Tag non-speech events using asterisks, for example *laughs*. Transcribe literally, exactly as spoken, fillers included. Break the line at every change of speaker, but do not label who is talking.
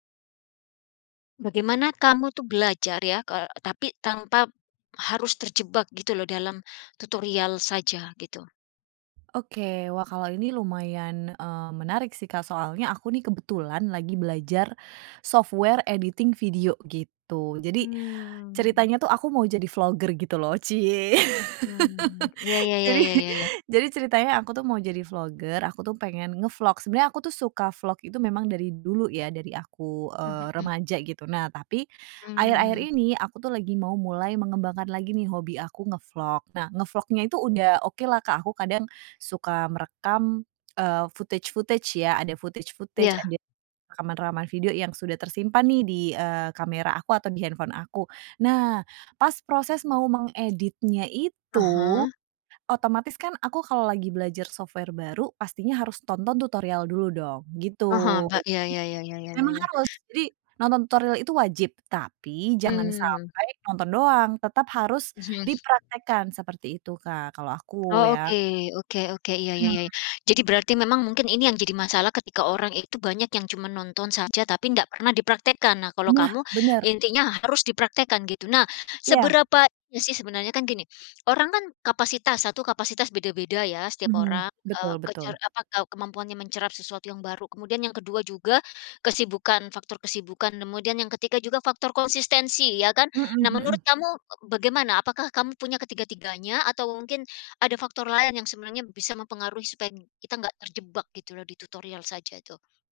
Bagaimana kamu tuh belajar ya, kal tapi tanpa, harus terjebak gitu loh, dalam tutorial saja, gitu?
Oke, wah kalau ini lumayan, eee, menarik sih, Kak, soalnya aku nih,
Hmm.
kebetulan lagi belajar, software editing video gitu. Jadi,
Mmm.
ceritanya tuh aku mau jadi vlogger gitu loh, ciye.
Mmm, ya
*laughs*
ya ya
Jadi
ya ya ya.
jadi ceritanya aku tuh mau jadi vlogger, aku tuh pengen ngevlog, sebenernya aku tuh suka vlog itu memang dari dulu ya, dari aku,
Mmm,
eee,
mhm.
remaja gitu. Nah tapi, akhir-akhir
Mmm.
ini aku tuh lagi mau mulai mengembangkan lagi nih, hobi aku ngevlog. Nah, ngevlognya itu udah oke lah, Kak, aku kadang, suka merekam, eee, footage-footage ya, ada footage-footage,
Iya.
ada rekaman-rekaman video yang sudah tersimpan nih di, eee, kamera aku atau di handphone aku. Nah, pas proses mau mengeditnya
Ah
itu,
hah.
otomatis kan aku kalau lagi belajar software baru, pastinya harus tonton tutorial dulu dong gitu,
Paham, Mbak, iya
jadi
iya iya iya iya iya
memang
iya.
harus, jadi nonton tutorial itu wajib, tapi jangan
Mmm.
sampai nonton doang, tetap harus
Mhm.
dipraktekkan seperti itu, Kak, kalau aku
Oh,
ya.
oke oke oke. Iya, ya ya ya.
Mhm.
Jadi berarti memang mungkin ini yang jadi masalah ketika orang itu banyak yang cuman nonton saja, tapi nggak pernah dipraktekkan. Nah, kalau
Nah,
kamu
bener.
intinya harus dipraktekkan gitu. Nah,
Iya.
seberapa iya sih, sebenarnya kan gini, orang kan kapasitas satu kapasitas beda-beda ya, setiap
Mhm,
orang, eee,
betul
kece
betul.
apa, ke kemampuannya mencerap sesuatu yang baru, kemudian yang kedua juga kesibukan, faktor kesibukan, kemudian yang ketiga juga faktor konsistensi ya, kan.
Mhm
Nah,
mhm.
menurut kamu, eee, bagaimana, apakah kamu punya ketiga-tiganya, atau mungkin, ada faktor lain yang sebenarnya bisa mempengaruhi supaya kita nggak terjebak gitu loh, di tutorial saja, itu?